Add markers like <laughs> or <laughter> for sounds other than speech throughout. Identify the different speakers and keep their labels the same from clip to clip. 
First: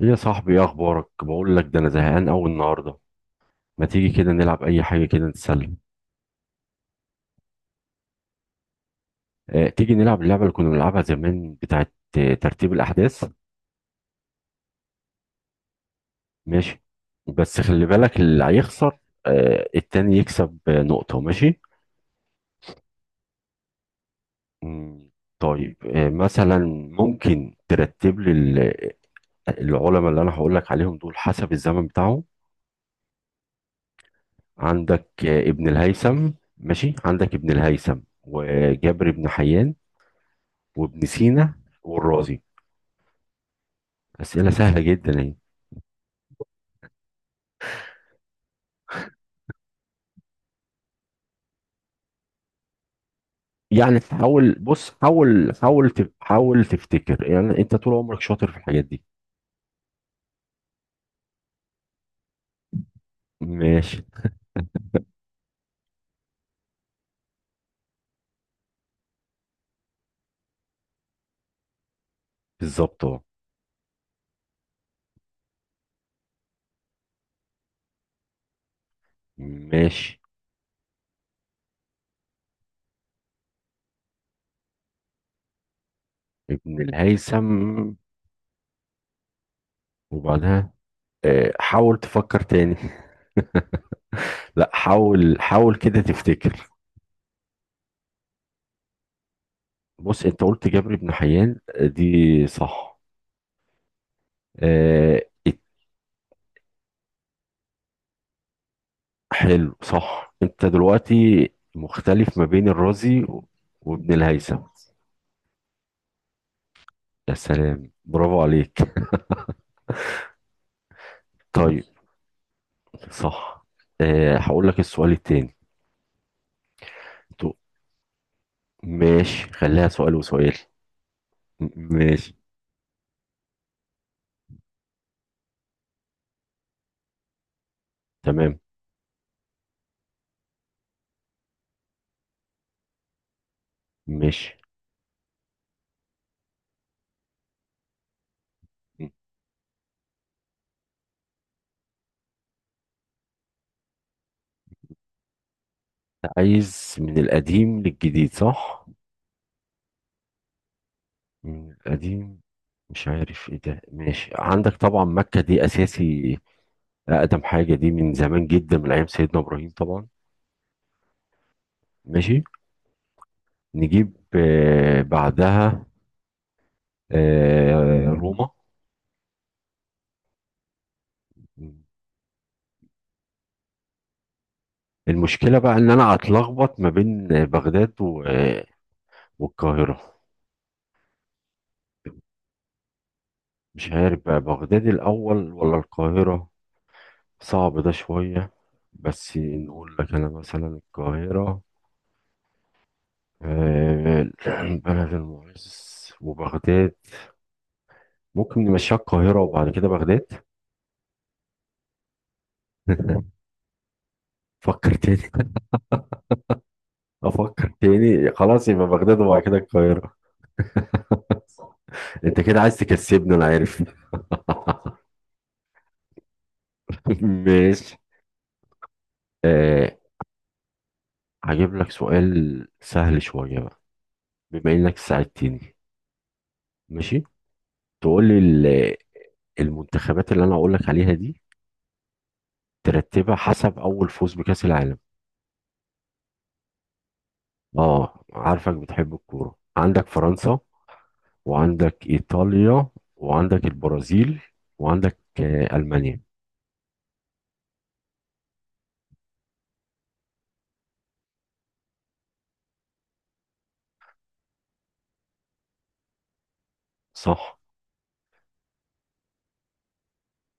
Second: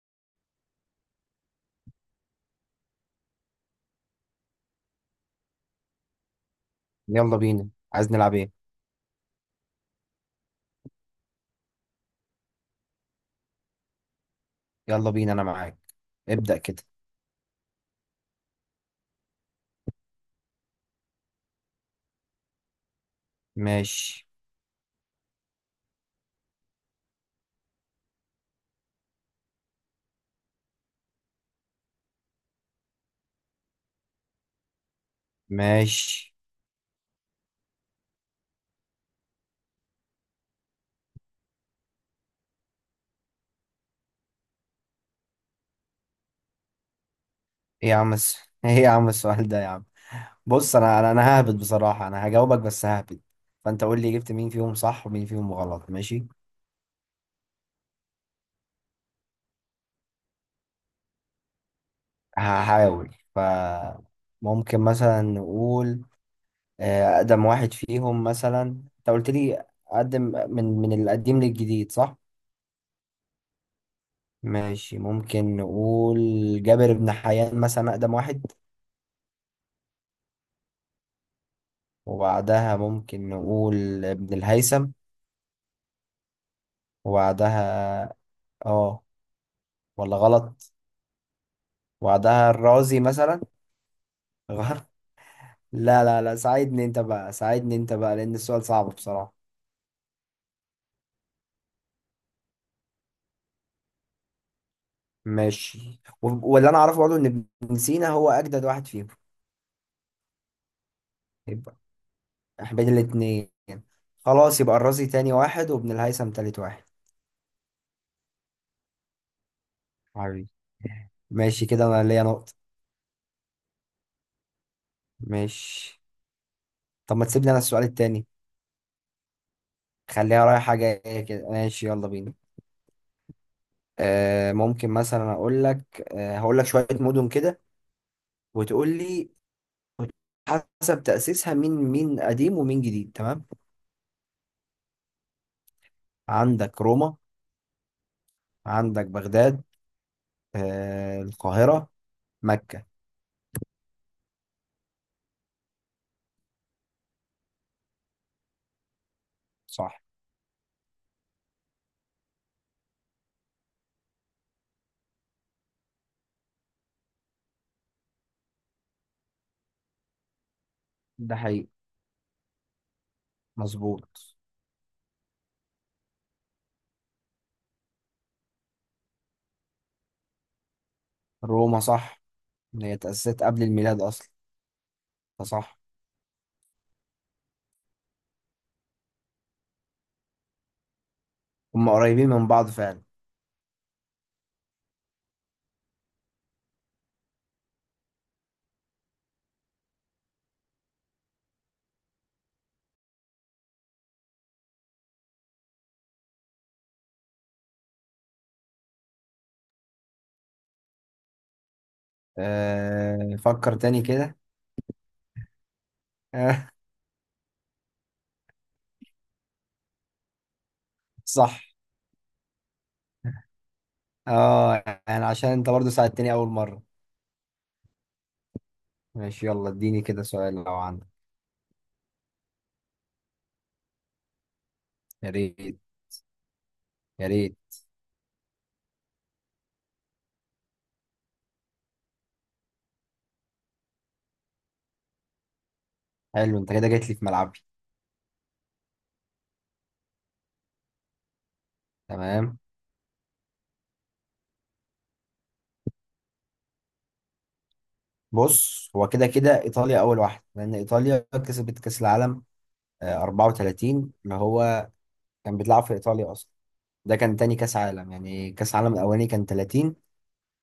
Speaker 1: ايه يا صاحبي، ايه اخبارك؟ بقول لك ده، انا زهقان قوي النهارده. ما تيجي كده نلعب اي حاجه كده نتسلى؟
Speaker 2: يلا بينا. عايز نلعب ايه؟
Speaker 1: اه، تيجي نلعب اللعبه اللي كنا بنلعبها زمان، بتاعه ترتيب الاحداث.
Speaker 2: يلا بينا، انا معاك. ابدأ
Speaker 1: ماشي،
Speaker 2: كده.
Speaker 1: بس خلي بالك اللي هيخسر، اه التاني يكسب نقطه. ماشي.
Speaker 2: ماشي.
Speaker 1: مم. طيب مثلا ممكن ترتب لي العلماء اللي انا هقول لك عليهم دول حسب الزمن بتاعهم. عندك ابن الهيثم.
Speaker 2: ماشي.
Speaker 1: ماشي، عندك ابن الهيثم وجابر بن حيان وابن سينا والرازي. اسئله سهله جدا يعني.
Speaker 2: ايه يا عم <laughs> ايه يا عم السؤال ده يا عم. بص، انا ههبد، بصراحة انا هجاوبك بس ههبد. فانت
Speaker 1: يعني
Speaker 2: قول لي جبت مين
Speaker 1: تحاول،
Speaker 2: فيهم
Speaker 1: بص
Speaker 2: صح ومين فيهم غلط. ماشي.
Speaker 1: حاول تفتكر، يعني انت طول عمرك شاطر في الحاجات دي.
Speaker 2: هحاول.
Speaker 1: ماشي.
Speaker 2: ممكن مثلا نقول اقدم واحد فيهم مثلا. انت قلت لي اقدم، من القديم للجديد، صح؟
Speaker 1: بالظبط اهو.
Speaker 2: ماشي. ممكن نقول جابر بن حيان مثلا، اقدم واحد.
Speaker 1: ماشي،
Speaker 2: وبعدها ممكن نقول ابن الهيثم.
Speaker 1: ابن الهيثم،
Speaker 2: وبعدها اه، ولا
Speaker 1: وبعدها
Speaker 2: غلط؟
Speaker 1: حاول تفكر
Speaker 2: وبعدها
Speaker 1: تاني.
Speaker 2: الرازي مثلا.
Speaker 1: <laughs> لا،
Speaker 2: غلط.
Speaker 1: حاول حاول كده
Speaker 2: لا لا لا،
Speaker 1: تفتكر.
Speaker 2: ساعدني انت بقى، ساعدني انت بقى، لان السؤال صعب بصراحة.
Speaker 1: بص، انت قلت جابر بن حيان دي صح. آه. ات-
Speaker 2: ماشي، واللي انا اعرفه برضه ان ابن سينا هو اجدد واحد فيهم.
Speaker 1: حلو، صح، انت دلوقتي
Speaker 2: يبقى
Speaker 1: مختلف ما بين
Speaker 2: احنا بين
Speaker 1: الرازي
Speaker 2: الاتنين.
Speaker 1: وابن الهيثم.
Speaker 2: خلاص، يبقى الرازي تاني واحد وابن الهيثم تالت واحد.
Speaker 1: يا سلام، برافو عليك.
Speaker 2: حبيبي. ماشي
Speaker 1: طيب،
Speaker 2: كده، انا ليا نقطة.
Speaker 1: صح، أه هقول لك السؤال التاني.
Speaker 2: ماشي. طب ما تسيب لي
Speaker 1: تو-
Speaker 2: انا السؤال التاني؟
Speaker 1: ماشي، خليها سؤال
Speaker 2: خليها
Speaker 1: وسؤال.
Speaker 2: رايحة جاية كده،
Speaker 1: م-
Speaker 2: ماشي، يلا بينا.
Speaker 1: ماشي.
Speaker 2: ممكن مثلا اقول لك، هقول لك شويه مدن كده،
Speaker 1: تمام.
Speaker 2: وتقول لي حسب تاسيسها، مين مين قديم ومين جديد. تمام.
Speaker 1: ماشي.
Speaker 2: عندك روما. عندك بغداد. القاهره. مكه.
Speaker 1: أنت عايز من القديم للجديد، صح؟
Speaker 2: صح.
Speaker 1: من القديم، مش عارف ايه ده. ماشي، عندك طبعا مكة دي اساسي، اقدم حاجة دي، من زمان جدا، من ايام سيدنا ابراهيم طبعا.
Speaker 2: ده حقيقي.
Speaker 1: ماشي، نجيب
Speaker 2: مظبوط.
Speaker 1: بعدها، روما.
Speaker 2: روما صح، إن هي تاسست قبل الميلاد اصلا،
Speaker 1: المشكلة بقى
Speaker 2: فصح.
Speaker 1: ان انا هتلخبط ما بين بغداد والقاهرة.
Speaker 2: هم قريبين من بعض فعلا.
Speaker 1: مش عارف بقى بغداد الأول ولا القاهرة. صعب ده شوية، بس نقول لك أنا مثلا القاهرة، آه، <clears throat> بلد المعز، وبغداد. ممكن نمشيها القاهرة وبعد كده بغداد. <laughs>
Speaker 2: فكر تاني كده.
Speaker 1: فكر تاني.
Speaker 2: <laughs>
Speaker 1: أفكر تاني. خلاص، يبقى بغداد وبعد كده القاهرة.
Speaker 2: صح.
Speaker 1: أنت كده عايز تكسبني، أنا عارف. <laughs>
Speaker 2: اه، يعني عشان انت برضو ساعدتني اول مره.
Speaker 1: ماشي.
Speaker 2: ماشي، يلا
Speaker 1: آه،
Speaker 2: اديني كده سؤال لو عندك.
Speaker 1: هجيب لك سؤال سهل شوية بقى، بما إنك
Speaker 2: يا ريت.
Speaker 1: ساعدتني.
Speaker 2: يا
Speaker 1: ماشي.
Speaker 2: ريت.
Speaker 1: تقول لي المنتخبات اللي انا اقول لك عليها دي، ترتبها حسب اول فوز بكأس العالم.
Speaker 2: حلو، انت كده جيت لي في ملعبي.
Speaker 1: اه، عارفك بتحب الكورة. عندك فرنسا، وعندك
Speaker 2: تمام.
Speaker 1: ايطاليا، وعندك البرازيل، وعندك المانيا.
Speaker 2: بص، هو كده كده ايطاليا اول واحده، لان ايطاليا كسبت كاس العالم 34، اللي هو كان بيتلعب في ايطاليا اصلا. ده كان تاني
Speaker 1: صح.
Speaker 2: كاس عالم، يعني كاس العالم الاولاني كان 30،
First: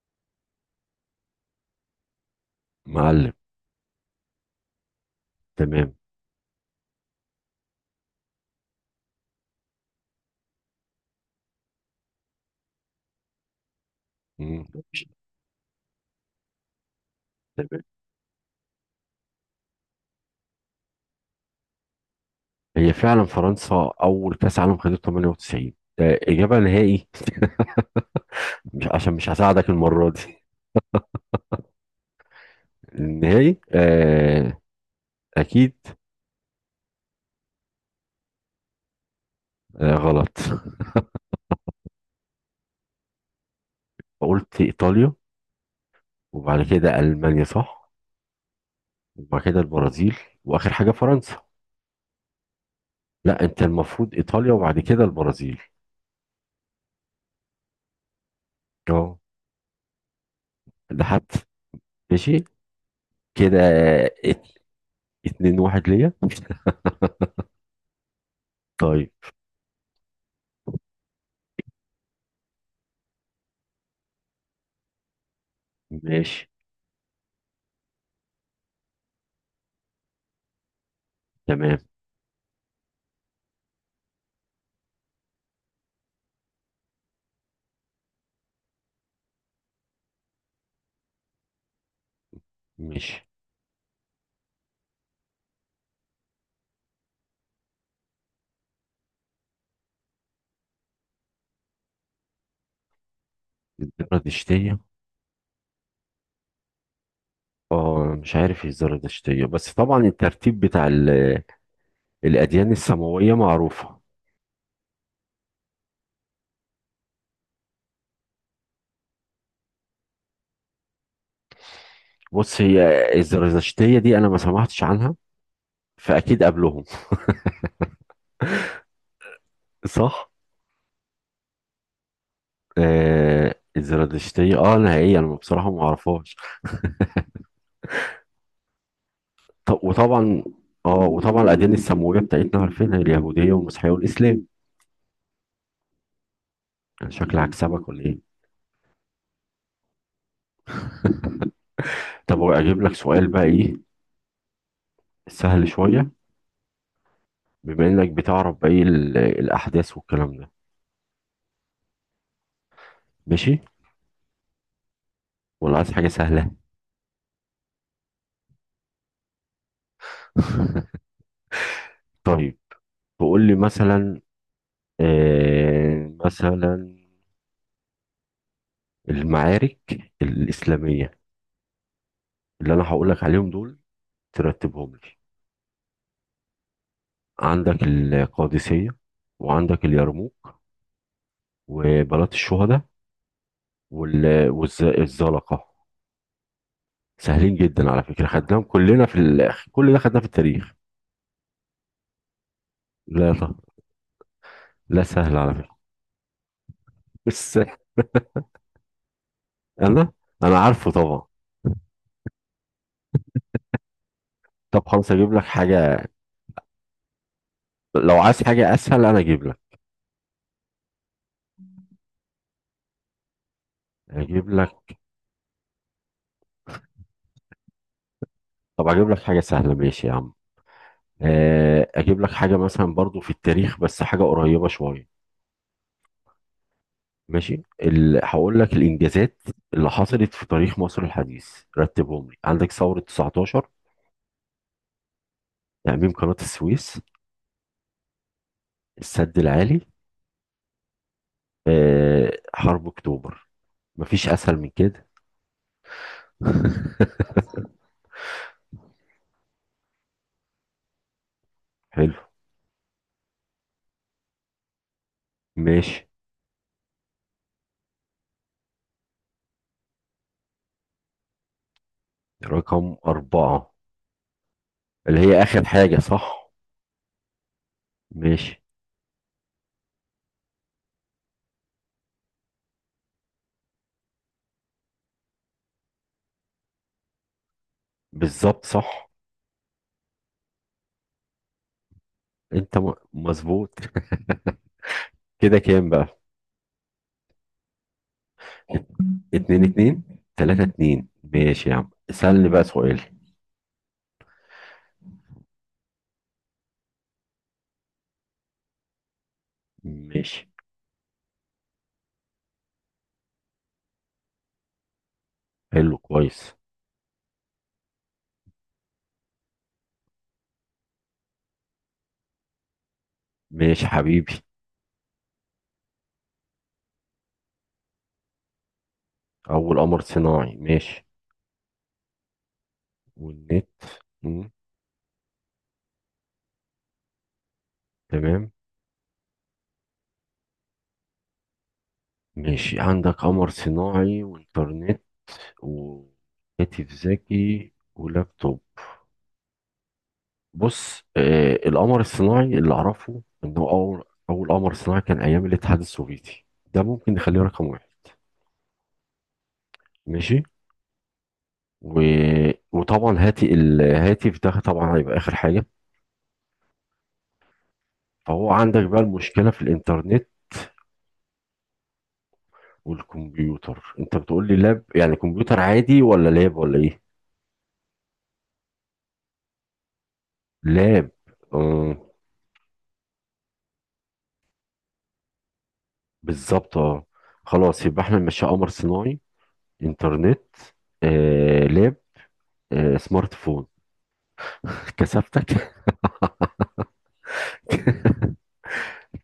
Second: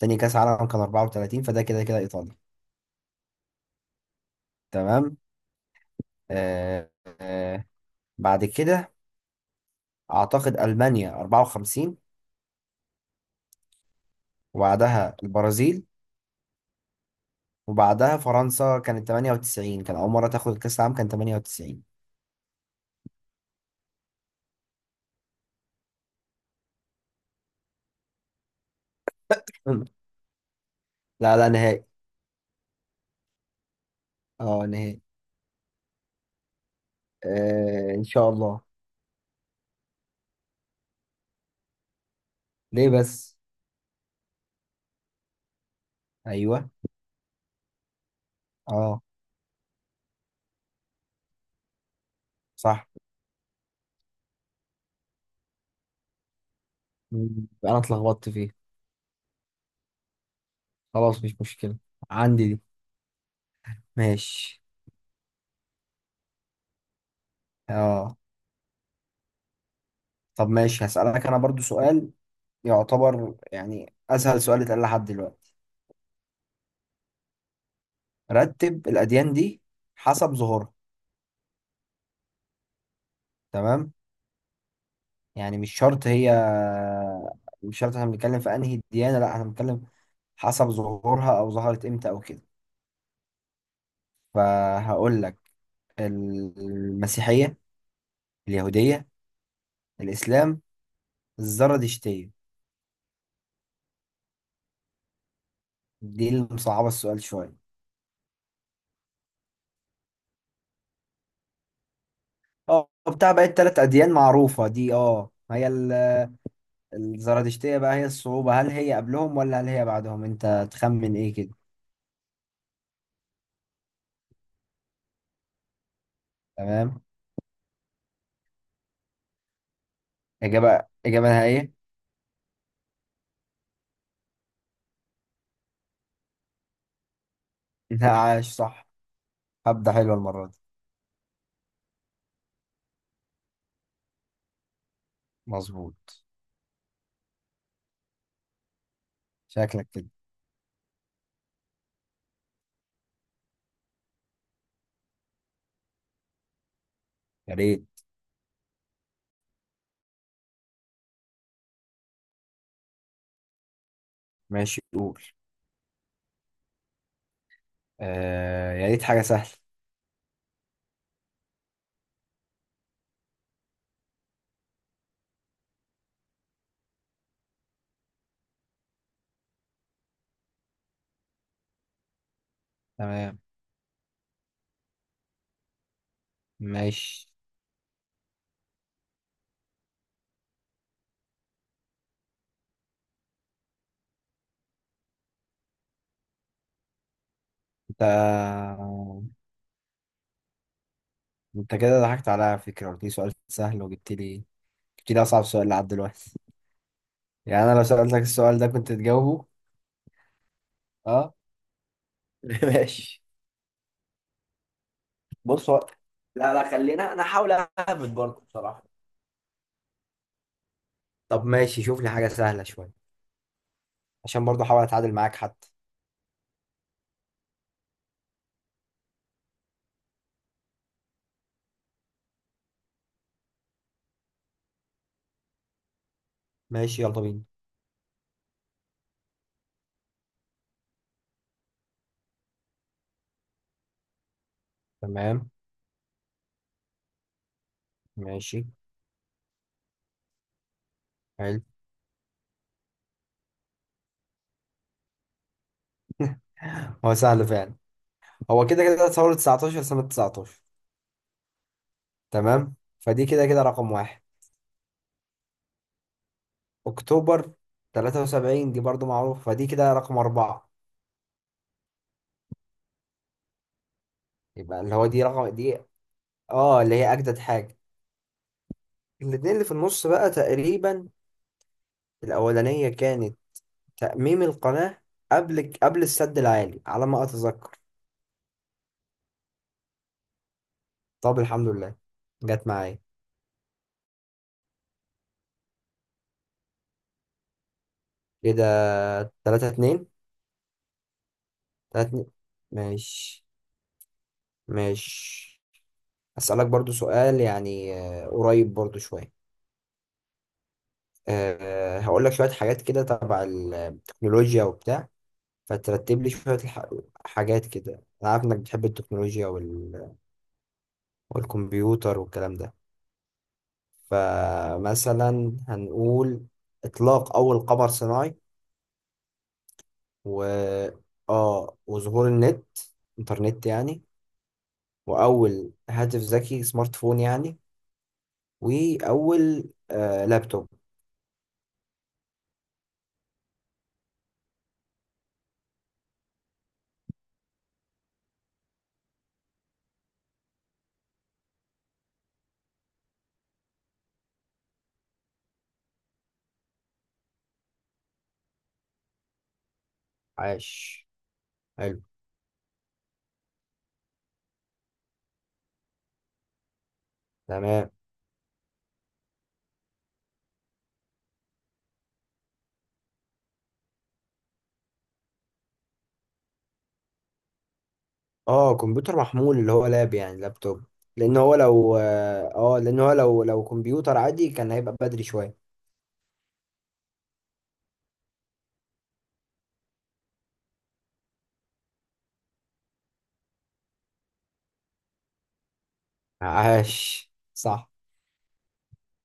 Speaker 2: تاني كاس عالم كان 34، فده كده كده ايطاليا.
Speaker 1: معلم.
Speaker 2: تمام.
Speaker 1: تمام.
Speaker 2: آه آه بعد كده اعتقد المانيا 54.
Speaker 1: مم. ماشي.
Speaker 2: وبعدها البرازيل.
Speaker 1: تمام.
Speaker 2: وبعدها فرنسا كانت 98، كان اول مره تاخد كاس العالم، كان 98.
Speaker 1: هي فعلا فرنسا اول كأس عالم خدته 98. إجابة نهائي. <laughs> مش عشان مش هساعدك
Speaker 2: <laughs>
Speaker 1: المرة دي.
Speaker 2: لا لا نهائي.
Speaker 1: النهائي، آه.
Speaker 2: اه نهائي.
Speaker 1: أكيد.
Speaker 2: آه ان شاء الله.
Speaker 1: آه، غلط. <laughs>
Speaker 2: ليه بس؟
Speaker 1: قلت إيطاليا، وبعد
Speaker 2: ايوه.
Speaker 1: كده ألمانيا، صح،
Speaker 2: اه.
Speaker 1: وبعد كده البرازيل، واخر حاجه فرنسا.
Speaker 2: صح.
Speaker 1: لا، انت المفروض ايطاليا وبعد كده البرازيل.
Speaker 2: انا اتلخبطت فيه.
Speaker 1: اه، ده
Speaker 2: خلاص، مش
Speaker 1: حتى.
Speaker 2: مشكله.
Speaker 1: ماشي
Speaker 2: عندي دي.
Speaker 1: كده. ات-
Speaker 2: ماشي.
Speaker 1: اتنين واحد ليا. <laughs>
Speaker 2: اه.
Speaker 1: طيب.
Speaker 2: طب ماشي، هسألك انا برضو سؤال، يعتبر يعني اسهل سؤال اتقال لحد دلوقتي.
Speaker 1: ماشي.
Speaker 2: رتب الاديان دي حسب ظهورها.
Speaker 1: تمام.
Speaker 2: تمام. يعني مش شرط هي، مش شرط احنا بنتكلم في انهي ديانه، لا، احنا بنتكلم حسب ظهورها، او ظهرت امتى او كده.
Speaker 1: ماشي.
Speaker 2: فهقول لك المسيحيه، اليهوديه، الاسلام، الزردشتية.
Speaker 1: الزرادشتية.
Speaker 2: دي اللي مصعبة السؤال شوية.
Speaker 1: اه، مش عارف ايه الزرادشتية، بس طبعا الترتيب بتاع الأديان
Speaker 2: اه، بتاع
Speaker 1: السماوية
Speaker 2: بقى التلات
Speaker 1: معروفة.
Speaker 2: أديان معروفة دي. اه، هي الزردشتية بقى هي الصعوبة. هل هي قبلهم ولا هل هي بعدهم؟ انت تخمن ايه كده؟
Speaker 1: بص، هي الزرادشتية دي أنا ما سمعتش عنها، فأكيد قبلهم.
Speaker 2: تمام.
Speaker 1: صح؟
Speaker 2: إجابة، إجابة نهائية. <laughs>
Speaker 1: آه الزرادشتية، نهائيا أنا بصراحة ما أعرفهاش.
Speaker 2: لا، عاش صح.
Speaker 1: ط-
Speaker 2: هبدأ حلوة
Speaker 1: وطبعا
Speaker 2: المرة دي.
Speaker 1: اه وطبعا الاديان السماويه بتاعتنا عارفينها، اليهوديه والمسيحيه والاسلام.
Speaker 2: مظبوط.
Speaker 1: يعني شكلي عكسبك ولا ايه؟
Speaker 2: شكلك كده.
Speaker 1: <laughs> طب اجيب لك سؤال بقى ايه، سهل شويه،
Speaker 2: يا
Speaker 1: بما
Speaker 2: ريت.
Speaker 1: انك بتعرف بقى ايه الاحداث والكلام ده. ماشي،
Speaker 2: ماشي قول.
Speaker 1: ولا عايز حاجه سهله؟
Speaker 2: آه، يا ريت حاجة سهلة.
Speaker 1: <laughs> طيب، تقول لي مثلا، آه مثلا المعارك الاسلاميه اللي انا هقول لك
Speaker 2: تمام.
Speaker 1: عليهم دول، ترتبهم لي.
Speaker 2: ماشي.
Speaker 1: عندك القادسيه، وعندك اليرموك، وبلاط الشهداء، والزلقة. سهلين جدا على فكرة، خدناهم
Speaker 2: انت
Speaker 1: كلنا في الآخر، كل ده خدناه في التاريخ.
Speaker 2: انت كده ضحكت عليا على فكرة، قلت لي سؤال
Speaker 1: لا طب،
Speaker 2: سهل وجبت لي،
Speaker 1: لا،
Speaker 2: جبت لي
Speaker 1: سهل
Speaker 2: أصعب
Speaker 1: على
Speaker 2: سؤال
Speaker 1: فكرة،
Speaker 2: لحد دلوقتي.
Speaker 1: بس
Speaker 2: يعني انا لو سألتك السؤال ده كنت تجاوبه؟
Speaker 1: أنا أنا عارفه طبعا.
Speaker 2: اه. <laughs> ماشي.
Speaker 1: طب خلاص أجيب لك
Speaker 2: بص،
Speaker 1: حاجة.
Speaker 2: لا لا، خلينا انا احاول اهبط
Speaker 1: لو
Speaker 2: برضه
Speaker 1: عايز حاجة
Speaker 2: بصراحه.
Speaker 1: أسهل أنا أجيب لك.
Speaker 2: طب ماشي، شوف لي حاجة سهلة شوية، عشان
Speaker 1: أجيب
Speaker 2: برضه احاول
Speaker 1: لك.
Speaker 2: اتعادل معاك حتى.
Speaker 1: طب أجيب لك حاجة سهلة، ماشي يا عم. أجيب لك حاجة مثلا برضو في التاريخ، بس حاجة قريبة شوية.
Speaker 2: ماشي، يلا بينا.
Speaker 1: ماشي. هقول لك الإنجازات اللي حصلت في تاريخ مصر الحديث، رتبهم لي. عندك ثورة 19،
Speaker 2: تمام.
Speaker 1: تأميم قناة السويس،
Speaker 2: ماشي.
Speaker 1: السد العالي،
Speaker 2: حلو.
Speaker 1: حرب اكتوبر. مفيش اسهل من كده.
Speaker 2: هو
Speaker 1: <laughs>
Speaker 2: سهل فعلا. هو كده كده ثورة 19 سنة 19.
Speaker 1: حلو.
Speaker 2: تمام، فدي كده كده رقم واحد.
Speaker 1: ماشي.
Speaker 2: اكتوبر 73 دي برضه معروفة، فدي كده رقم أربعة.
Speaker 1: رقم أربعة،
Speaker 2: يبقى اللي هو
Speaker 1: اللي
Speaker 2: دي،
Speaker 1: هي
Speaker 2: رقم
Speaker 1: آخر
Speaker 2: دي،
Speaker 1: حاجة، صح.
Speaker 2: اه، اللي هي أجدد حاجة.
Speaker 1: ماشي.
Speaker 2: الاتنين اللي في النص بقى تقريبا، الأولانية كانت تأميم القناة، قبل السد العالي على ما أتذكر.
Speaker 1: بالظبط، صح.
Speaker 2: طب الحمد لله جت
Speaker 1: أنت
Speaker 2: معايا.
Speaker 1: مظبوط. كده كام بقى؟
Speaker 2: كده.
Speaker 1: ات- اتنين
Speaker 2: تلاتة
Speaker 1: اتنين.
Speaker 2: اتنين.
Speaker 1: تلاتة اتنين، ماشي يا عم
Speaker 2: تلاتة اتنين.
Speaker 1: اسألني بقى سؤال.
Speaker 2: ماشي. ماشي. أسألك برضو سؤال، يعني قريب برضو شوية.
Speaker 1: ماشي.
Speaker 2: أه، هقول لك شوية حاجات كده تبع التكنولوجيا وبتاع،
Speaker 1: حلو،
Speaker 2: فترتب لي شوية
Speaker 1: كويس.
Speaker 2: حاجات كده. أنا عارف إنك بتحب التكنولوجيا والكمبيوتر والكلام ده.
Speaker 1: ماشي حبيبي.
Speaker 2: فمثلا هنقول إطلاق أول قمر صناعي،
Speaker 1: أول قمر
Speaker 2: و
Speaker 1: صناعي، ماشي.
Speaker 2: اه وظهور النت، انترنت
Speaker 1: والنت.
Speaker 2: يعني،
Speaker 1: مم.
Speaker 2: واول هاتف ذكي، سمارت فون يعني،
Speaker 1: تمام.
Speaker 2: واول لابتوب.
Speaker 1: ماشي، عندك قمر صناعي وإنترنت وهاتف ذكي ولابتوب. بص، آه القمر الصناعي اللي اعرفه ان هو اول قمر صناعي كان ايام الاتحاد السوفيتي. ده ممكن نخليه رقم واحد. ماشي.
Speaker 2: عاش.
Speaker 1: و...
Speaker 2: حلو.
Speaker 1: وطبعا هاتي الهاتف، ده طبعا هيبقى اخر حاجه.
Speaker 2: تمام.
Speaker 1: فهو عندك بقى المشكله في الانترنت والكمبيوتر، انت بتقول لي لاب يعني كمبيوتر عادي، ولا لاب ولا ايه؟
Speaker 2: اه، كمبيوتر محمول اللي هو لاب، يعني لابتوب.
Speaker 1: لاب.
Speaker 2: لان هو لو
Speaker 1: آه،
Speaker 2: اه آه، لان هو لو لو كمبيوتر عادي كان هيبقى بدري شويه.
Speaker 1: بالظبط. اه، خلاص، يبقى احنا ماشي قمر صناعي، انترنت، آه لاب، سمارت فون. <laughs> كسفتك.
Speaker 2: عاش صح.
Speaker 1: <laughs>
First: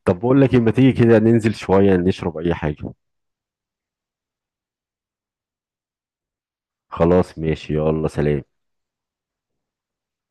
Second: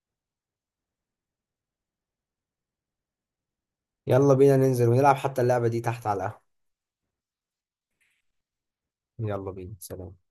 Speaker 1: طب بقول لك إيه، ما تيجي كده ننزل شوية نشرب أي حاجة؟
Speaker 2: يلا بينا ننزل ونلعب حتى اللعبة دي تحت على القهوة.
Speaker 1: خلاص، ماشي، يلا سلام.
Speaker 2: يلا بينا، سلام.